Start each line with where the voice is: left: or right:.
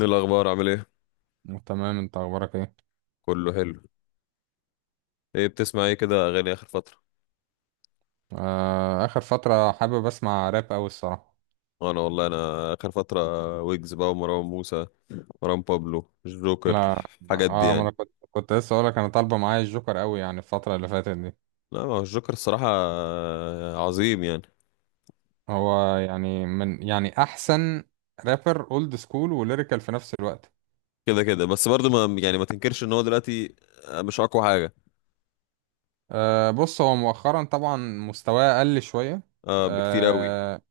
left: إيه الاخبار؟ عامل ايه؟
right: تمام، انت اخبارك ايه؟
left: كله حلو. ايه بتسمع ايه كده اغاني اخر فتره؟
right: آه اخر فتره حابب اسمع راب قوي الصراحه.
left: انا والله اخر فتره ويجز بقى ومروان موسى، مروان بابلو، الجوكر،
right: لا.
left: الحاجات دي
right: اه، ما
left: يعني.
right: انا كنت كنت لسه اقول لك انا طالبه معايا الجوكر قوي يعني الفتره اللي فاتت دي.
left: لا، ما هو الجوكر الصراحه عظيم يعني.
right: هو يعني من يعني احسن رابر اولد سكول وليريكال في نفس الوقت.
left: كده كده، بس برضه ما يعني، ما تنكرش ان هو دلوقتي مش اقوى حاجه.
right: آه بص، هو مؤخرا طبعا مستواه قل شويه.
left: اه، بكتير قوي.
right: آه.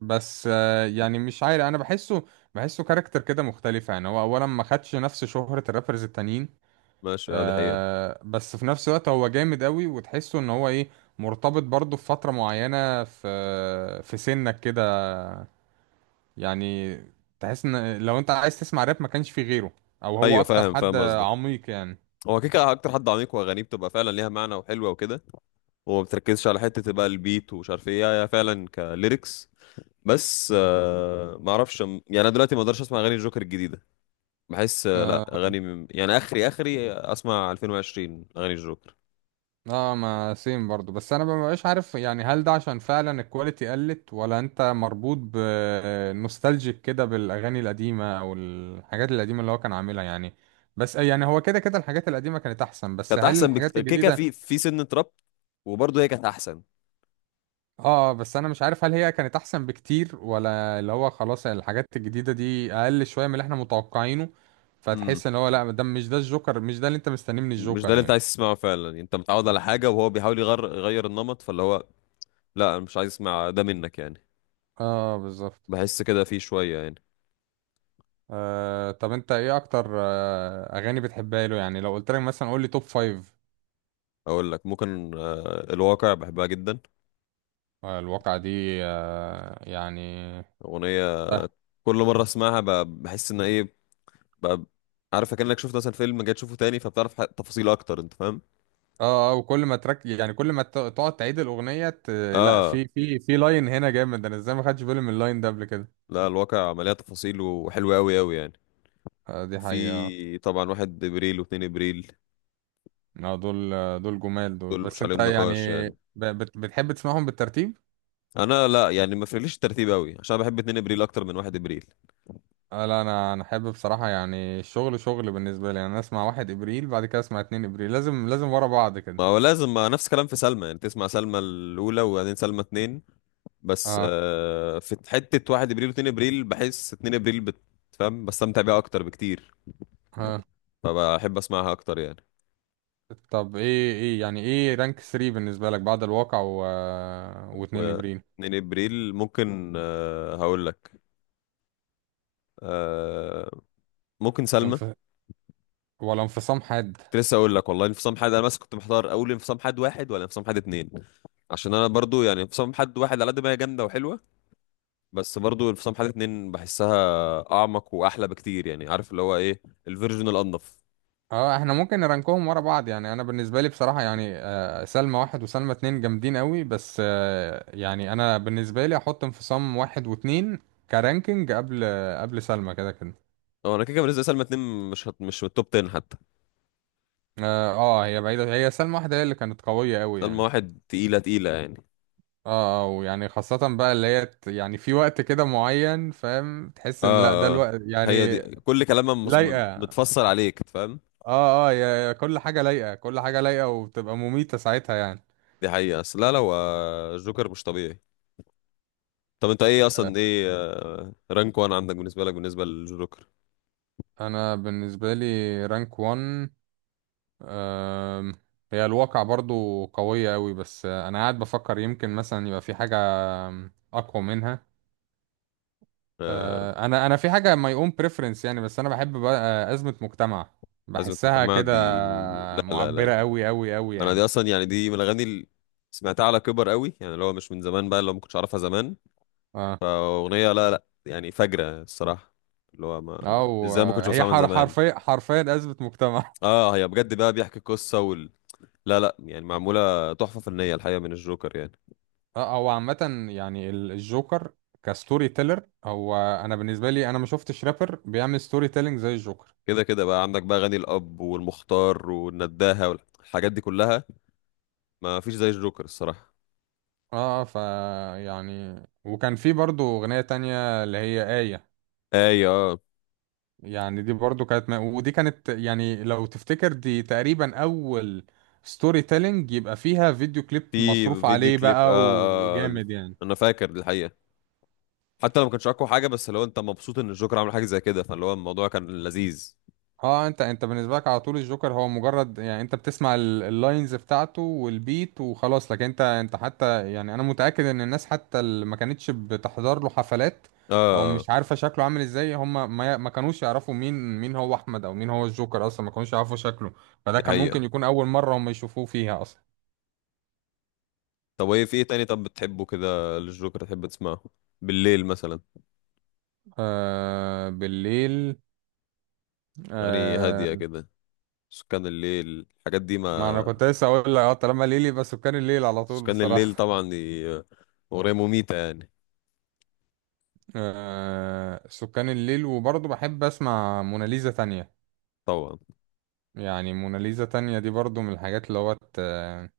right: بس يعني مش عارف انا بحسه بحسه كاركتر كده مختلفه، يعني هو اولا ما خدش نفس شهره الرابرز التانيين.
left: ماشي، اه، دي حقيقه.
right: آه بس في نفس الوقت هو جامد قوي وتحسه ان هو ايه، مرتبط برضه في فترة معينة في سنك كده يعني. تحس ان لو انت عايز تسمع راب ما كانش في غيره، او هو
left: ايوه،
right: اكتر
left: فاهم
right: حد
left: فاهم قصدك.
right: عميق يعني.
left: هو كيكا اكتر حد عميق، واغانيه بتبقى فعلا ليها معنى وحلوه وكده، وما بتركزش على حته بقى البيت ومش عارف ايه، هي فعلا كليركس. بس آه، ما اعرفش يعني، انا دلوقتي ما اقدرش اسمع اغاني الجوكر الجديده. بحس آه، لا،
right: اه،
left: يعني اخري اخري، اسمع 2020 اغاني الجوكر.
right: ما سيم برضو، بس انا ما بقاش عارف يعني هل ده عشان فعلا الكواليتي قلت ولا انت مربوط بنوستالجيك كده بالاغاني القديمه او الحاجات القديمه اللي هو كان عاملها يعني. بس يعني هو كده كده الحاجات القديمه كانت احسن، بس
left: كانت
right: هل
left: احسن
right: الحاجات
left: كيكه
right: الجديده؟
left: في سن تراب، وبرضه هي كانت احسن.
right: اه بس انا مش عارف هل هي كانت احسن بكتير ولا اللي هو خلاص الحاجات الجديدة دي اقل شوية من اللي احنا متوقعينه،
left: امم
right: فتحس ان هو لا ده مش ده الجوكر، مش ده اللي انت مستنيه من
left: مش ده
right: الجوكر
left: اللي انت
right: يعني.
left: عايز تسمعه فعلا يعني، انت متعود على حاجه وهو بيحاول يغير النمط، فاللي هو لا، انا مش عايز اسمع ده منك يعني.
right: اه بالظبط.
left: بحس كده فيه شويه يعني.
right: آه طب انت ايه اكتر اغاني بتحبها له يعني؟ لو قلت لك مثلا قول لي توب فايف.
left: اقول لك ممكن آه، الواقع بحبها جدا.
right: آه الواقعة دي. آه يعني.
left: اغنيه
right: اه
left: كل مره اسمعها، بحس ان ايه بقى، عارف، كأنك شفت مثلا فيلم جاي تشوفه تاني فبتعرف تفاصيل اكتر، انت فاهم.
right: اه. وكل ما ترك يعني كل ما تقعد تعيد الاغنية لا
left: اه.
right: في في لاين هنا جامد. انا ازاي ما خدتش بالي من اللاين ده قبل كده؟
left: لا، الواقع مليان تفاصيل وحلوة قوي قوي يعني.
right: آه دي حقيقة.
left: في طبعا واحد ابريل واتنين ابريل،
right: اه دول. دول جمال دول،
left: دول
right: بس
left: مش
right: انت
left: عليهم
right: يعني
left: نقاش يعني.
right: بتحب تسمعهم بالترتيب؟
left: انا لا يعني، ما فرقليش الترتيب قوي، عشان بحب اتنين ابريل اكتر من واحد ابريل.
right: آه لا انا احب بصراحه يعني، الشغل شغل بالنسبه لي، يعني انا اسمع واحد ابريل بعد كده اسمع اتنين ابريل، لازم ورا بعض كده.
left: ما هو لازم، ما نفس الكلام في سلمى يعني، تسمع سلمى الاولى وبعدين سلمى اتنين. بس
right: اه
left: آه، في حتة واحد ابريل واتنين ابريل بحس اتنين ابريل بتفهم، بستمتع بيها اكتر بكتير،
right: اه.
left: فبحب اسمعها اكتر يعني.
right: طب ايه رانك 3 بالنسبه لك بعد الواقع و...
left: و
right: واتنين ابريل؟
left: 2 ابريل ممكن آه، هقول لك آه، ممكن سلمى.
right: انف... ولا انفصام حاد؟
left: كنت لسه اقول لك والله انفصام حاد، انا بس كنت محتار، اول انفصام حاد واحد ولا انفصام حاد اتنين، عشان انا برضو يعني انفصام حاد واحد على قد ما هي جامده وحلوه، بس برضو انفصام حاد اتنين بحسها اعمق واحلى بكتير، يعني عارف اللي هو ايه، الفيرجن الانضف.
right: اه احنا ممكن نرانكهم ورا بعض. يعني انا بالنسبه لي بصراحه يعني، سلمى واحد وسلمى اتنين جامدين قوي، بس يعني انا بالنسبه لي احط انفصام واحد واتنين كرانكينج قبل قبل سلمى كده كده.
left: هو انا كده كده بالنسبه لسلمى اتنين مش من التوب 10 حتى.
right: اه هي بعيده، هي سلمى واحده هي اللي كانت قويه قوي
left: سلمى
right: يعني.
left: واحد تقيله تقيله يعني.
right: اه ويعني خاصه بقى اللي هي يعني في وقت كده معين فاهم، تحس ان لا ده
left: اه اه أه.
right: الوقت
left: هي دي
right: يعني.
left: كل كلامها
right: لايقه.
left: متفصل عليك، فاهم.
right: اه اه، يا كل حاجه لايقه، كل حاجه لايقه وبتبقى مميته ساعتها يعني.
left: دي حقيقة، بس لا لا، هو الجوكر مش طبيعي. طب انت ايه
right: آه،
left: اصلا، ايه آه، رانك وان عندك، بالنسبه لك، بالنسبه للجوكر؟
right: انا بالنسبه لي رانك 1. أم، هي الواقع برضو قوية أوي، بس أنا قاعد بفكر يمكن مثلا يبقى في حاجة أقوى منها.
left: آه،
right: أنا في حاجة my own preference يعني، بس أنا بحب بقى أزمة مجتمع،
left: ازمه
right: بحسها
left: مجتمع
right: كده
left: دي؟ لا لا
right: معبرة
left: لا،
right: أوي أوي أوي
left: انا دي
right: يعني.
left: اصلا يعني، دي من الاغاني اللي سمعتها على كبر قوي يعني، اللي هو مش من زمان بقى، اللي هو ما كنتش اعرفها زمان.
right: اه
left: فاغنيه لا لا يعني، فجره الصراحه، اللي هو ما،
right: أو
left: ازاي ما كنتش
right: هي
left: بسمعها من زمان.
right: حرفيا حرفيا أزمة مجتمع.
left: اه، هي بجد بقى بيحكي قصه وال... لا لا يعني، معموله تحفه فنيه الحقيقه من الجوكر يعني.
right: اه هو عامة يعني الجوكر كستوري تيلر. هو أنا بالنسبة لي، أنا ما شفتش رابر بيعمل ستوري تيلينج زي الجوكر.
left: كده كده بقى عندك بقى اغاني الاب والمختار والنداهه والحاجات دي كلها، ما فيش زي الجوكر الصراحه.
right: اه ف، يعني وكان في برضو اغنية تانية اللي هي آية،
left: ايوه،
right: يعني دي برضو كانت ودي كانت يعني لو تفتكر دي تقريبا اول ستوري تيلينج يبقى فيها فيديو كليب
left: في
right: مصروف
left: فيديو
right: عليه
left: كليب، آه,
right: بقى
left: آه،
right: وجامد يعني.
left: انا فاكر الحقيقه. حتى لو ما كانش اقوى حاجه، بس لو انت مبسوط ان الجوكر عمل حاجه زي كده، فاللي هو الموضوع كان لذيذ.
right: اه انت بالنسبه لك على طول الجوكر هو مجرد يعني انت بتسمع اللاينز بتاعته والبيت وخلاص، لكن انت حتى يعني انا متاكد ان الناس حتى اللي ما كانتش بتحضر له حفلات او
left: اه،
right: مش عارفه شكله عامل ازاي، هم ما كانوش يعرفوا مين هو احمد او مين هو الجوكر، اصلا ما كانوش يعرفوا شكله، فده
left: دي
right: كان
left: حقيقه.
right: ممكن يكون اول مره هم يشوفوه فيها اصلا.
left: طب، وايه في ايه تاني طب بتحبه كده للجوكر تحب تسمعه بالليل مثلا؟
right: آه بالليل.
left: اغاني هاديه
right: آه
left: كده، سكان الليل، الحاجات دي ما.
right: ما انا كنت لسه اقول لك، اه طالما ليلي، بس كان الليل على طول
left: سكان الليل
right: بصراحه.
left: طبعا، دي اغنيه مميته يعني.
right: آه سكان الليل، وبرضه بحب اسمع موناليزا تانية
left: طبعا.
right: يعني. موناليزا تانية دي برضه من الحاجات اللي هو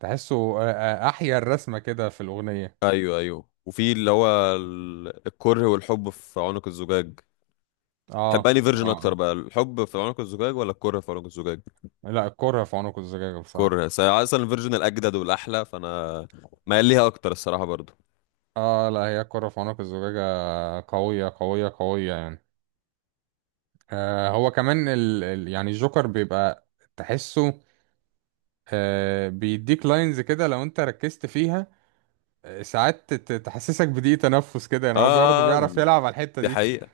right: تحسه احيا الرسمة كده في الأغنية.
left: ايوه ايوه، وفي اللي هو الكره والحب في عنق الزجاج.
right: اه
left: تحب
right: اه
left: انهي فيرجن اكتر
right: آه.
left: بقى، الحب في عنق الزجاج ولا الكره في عنق الزجاج؟
right: لا، الكرة في عنق الزجاجة بصراحة.
left: كوريا، بس اصلا الفيرجن الاجدد والاحلى فانا مايل ليها اكتر الصراحه برضو.
right: اه لا هي الكرة في عنق الزجاجة قوية قوية قوية يعني. آه هو كمان ال ال يعني الجوكر بيبقى تحسه آه بيديك لاينز كده لو انت ركزت فيها، ساعات تحسسك بضيق تنفس كده يعني،
left: اه
right: هو برضه
left: آه، آه،
right: بيعرف
left: آه،
right: يلعب على الحتة
left: دي
right: دي
left: حقيقه.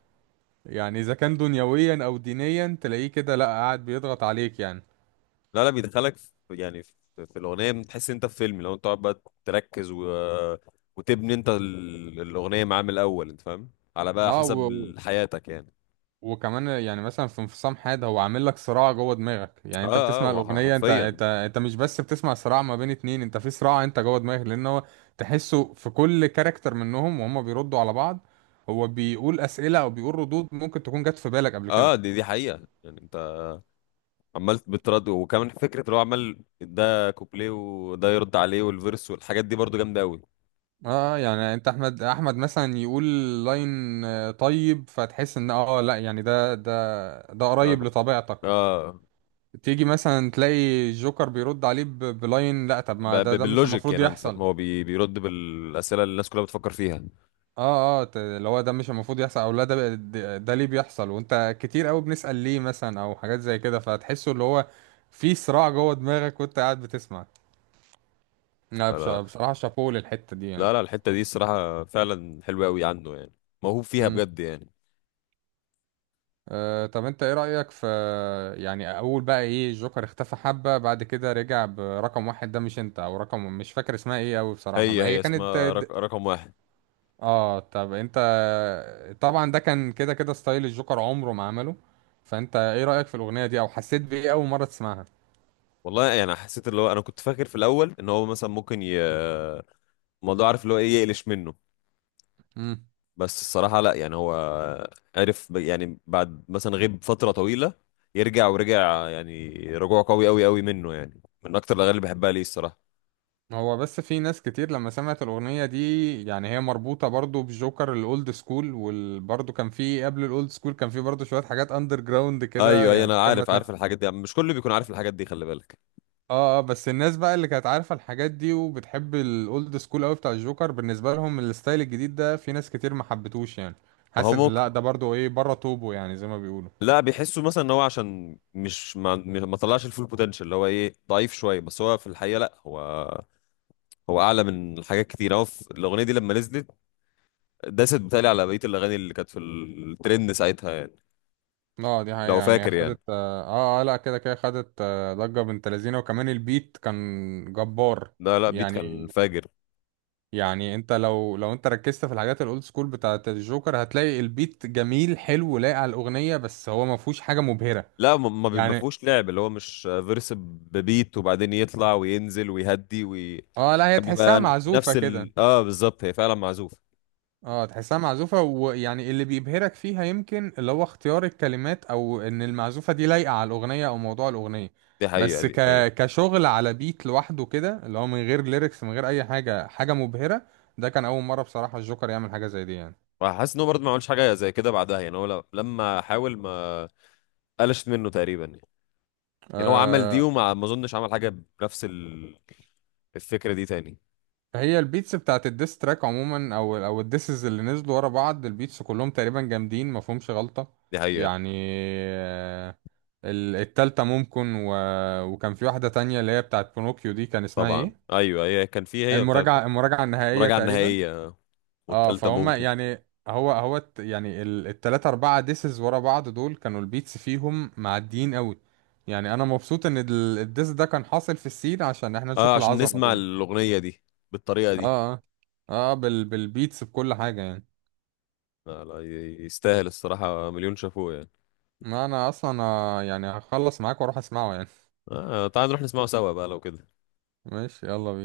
right: يعني، اذا كان دنيويا او دينيا تلاقيه كده لا قاعد بيضغط عليك يعني.
left: لا لا، بيدخلك في يعني في الاغنيه، بتحس إن انت في فيلم لو انت تقعد بقى تركز و... وتبني انت الاغنيه معاه من الاول، انت فاهم، على بقى
right: اه و...
left: حسب حياتك يعني.
right: وكمان يعني مثلا في انفصام حاد، هو عامل لك صراع جوه دماغك. يعني
left: اه
right: انت
left: اه،
right: بتسمع
left: هو
right: الاغنيه، انت
left: حرفيا.
right: انت انت مش بس بتسمع صراع ما بين اتنين، انت في صراع انت جوه دماغك، لان هو تحسه في كل كاركتر منهم وهم بيردوا على بعض. هو بيقول اسئله او بيقول ردود ممكن تكون جت في بالك قبل
left: اه
right: كده.
left: آه، دي دي حقيقه يعني. انت عمال بترد، وكمان فكره اللي هو عمال ده كوبليه وده يرد عليه والفيرس والحاجات دي برضو جامده قوي.
right: اه يعني انت احمد مثلا يقول لاين طيب، فتحس ان اه لا يعني ده
left: اه
right: قريب لطبيعتك.
left: آه. آه.
right: تيجي مثلا تلاقي الجوكر بيرد عليه بلاين لا طب ما ده ده مش
left: باللوجيك
right: المفروض
left: يعني انت
right: يحصل.
left: فاهم؟ هو بيرد بالاسئله اللي الناس كلها بتفكر فيها.
right: اه اه اللي هو ده مش المفروض يحصل، او لا ده بقى- ده ده ليه بيحصل، وانت كتير قوي بنسأل ليه مثلا او حاجات زي كده، فتحسه اللي هو في صراع جوه دماغك وانت قاعد بتسمع. لا
left: انا
right: بصراحة شابوه للحتة دي
left: لا
right: يعني.
left: لا، الحته دي الصراحه فعلا حلوه قوي عنده يعني، موهوب فيها
right: امم.
left: بجد يعني.
right: آه طب انت ايه رأيك في يعني اول بقى ايه، الجوكر اختفى حبة بعد كده رجع برقم واحد ده مش انت، او رقم مش فاكر اسمها ايه قوي بصراحة
left: هي
right: بقى، هي
left: هي
right: كانت.
left: اسمها رقم واحد.
right: اه طب انت، طبعا ده كان كده كده ستايل الجوكر عمره ما عمله. فانت ايه رأيك في الأغنية دي او حسيت بإيه اول مرة تسمعها؟
left: والله يعني، حسيت اللي هو انا كنت فاكر في الاول ان هو مثلا ممكن الموضوع، عارف اللي هو ايه، يقلش منه،
right: امم.
left: بس الصراحه لا يعني. هو عرف يعني بعد مثلا غيب فتره طويله يرجع، ورجع يعني رجوع قوي قوي قوي منه يعني، من اكتر الاغاني اللي بحبها ليه الصراحه.
right: هو بس في ناس كتير لما سمعت الأغنية دي، يعني هي مربوطة برضو بجوكر الأولد سكول، وبرضو كان في قبل الأولد سكول، كان في برضو شوية حاجات أندر جراوند كده
left: ايوه ايوه،
right: يعني،
left: انا
right: ممكن ما
left: عارف عارف
right: تلاقي.
left: الحاجات دي، مش كله بيكون عارف الحاجات دي، خلي بالك.
right: اه اه بس الناس بقى اللي كانت عارفة الحاجات دي وبتحب الأولد سكول قوي بتاع الجوكر، بالنسبة لهم الستايل الجديد ده في ناس كتير ما حبتوش يعني،
left: ما
right: حاسس
left: هو
right: ان لا
left: ممكن،
right: ده برضو ايه بره طوبه يعني زي ما بيقولوا.
left: لا بيحسوا مثلا ان هو عشان مش ما طلعش الفول بوتنشال، اللي هو ايه، ضعيف شويه، بس هو في الحقيقه لا، هو هو اعلى من حاجات كتير. هو في الاغنيه دي لما نزلت داست بتالي على بقيه الاغاني اللي كانت في الترند ساعتها يعني،
right: اه دي حقيقة،
left: لو
right: يعني هي
left: فاكر يعني.
right: خدت اه اه لا كده كده خدت ضجة بنت لذينة، وكمان البيت كان جبار
left: لا لا، بيت
right: يعني.
left: كان فاجر.
right: يعني انت لو انت ركزت في الحاجات الاولد سكول بتاعت الجوكر هتلاقي البيت جميل حلو لايق على الأغنية، بس هو ما فيهوش حاجة مبهرة
left: لا ما
right: يعني.
left: فيهوش لعب، اللي هو مش فيرس ببيت وبعدين يطلع وينزل ويهدي
right: اه لا هي
left: كان
right: تحسها
left: بيبقى
right: معزوفة
left: نفس
right: كده.
left: ال، اه، بالظبط، هي فعلا معزوفه.
right: اه تحسها معزوفة، ويعني اللي بيبهرك فيها يمكن اللي هو اختيار الكلمات، او ان المعزوفة دي لايقة على الاغنية او موضوع الاغنية.
left: دي حقيقه،
right: بس
left: دي حقيقه.
right: كشغل على بيت لوحده كده اللي هو من غير ليركس من غير اي حاجة، حاجة مبهرة، ده كان اول مرة بصراحة الجوكر يعمل حاجة زي دي يعني.
left: وحاسس ان هو برضه ما عملش حاجه زي كده بعدها يعني. هو لما حاول ما قلشت منه تقريبا يعني، يعني هو عمل دي
right: آه،
left: وما، ما اظنش عمل حاجه بنفس الفكره دي تاني.
right: هي البيتس بتاعت الديس تراك عموما او الديسز اللي نزلوا ورا بعض البيتس كلهم تقريبا جامدين ما فيهمش غلطة
left: دي حقيقه.
right: يعني. آه، التالتة ممكن و... وكان في واحدة تانية اللي هي بتاعت بونوكيو، دي كان اسمها
left: طبعا،
right: ايه،
left: ايوه، هي كان في، هي بتاعت
right: المراجعة، المراجعة النهائية
left: المراجعه
right: تقريبا.
left: النهائيه
right: اه
left: والتالتة
right: فهم
left: ممكن.
right: يعني يعني التلاتة أربعة ديسز ورا بعض دول كانوا البيتس فيهم معديين قوي يعني. أنا مبسوط إن الديس ده كان حاصل في السين عشان احنا
left: اه،
right: نشوف
left: عشان
right: العظمة
left: نسمع
right: دي.
left: الاغنيه دي بالطريقه
right: اه
left: دي.
right: اه. اه بالبيتس بكل حاجة يعني.
left: لا لا، يستاهل الصراحه مليون شافوه يعني.
right: ما انا اصلا يعني هخلص معاك واروح اسمعه يعني.
left: آه، تعال نروح نسمعه سوا بقى لو كده.
right: ماشي، يلا بينا.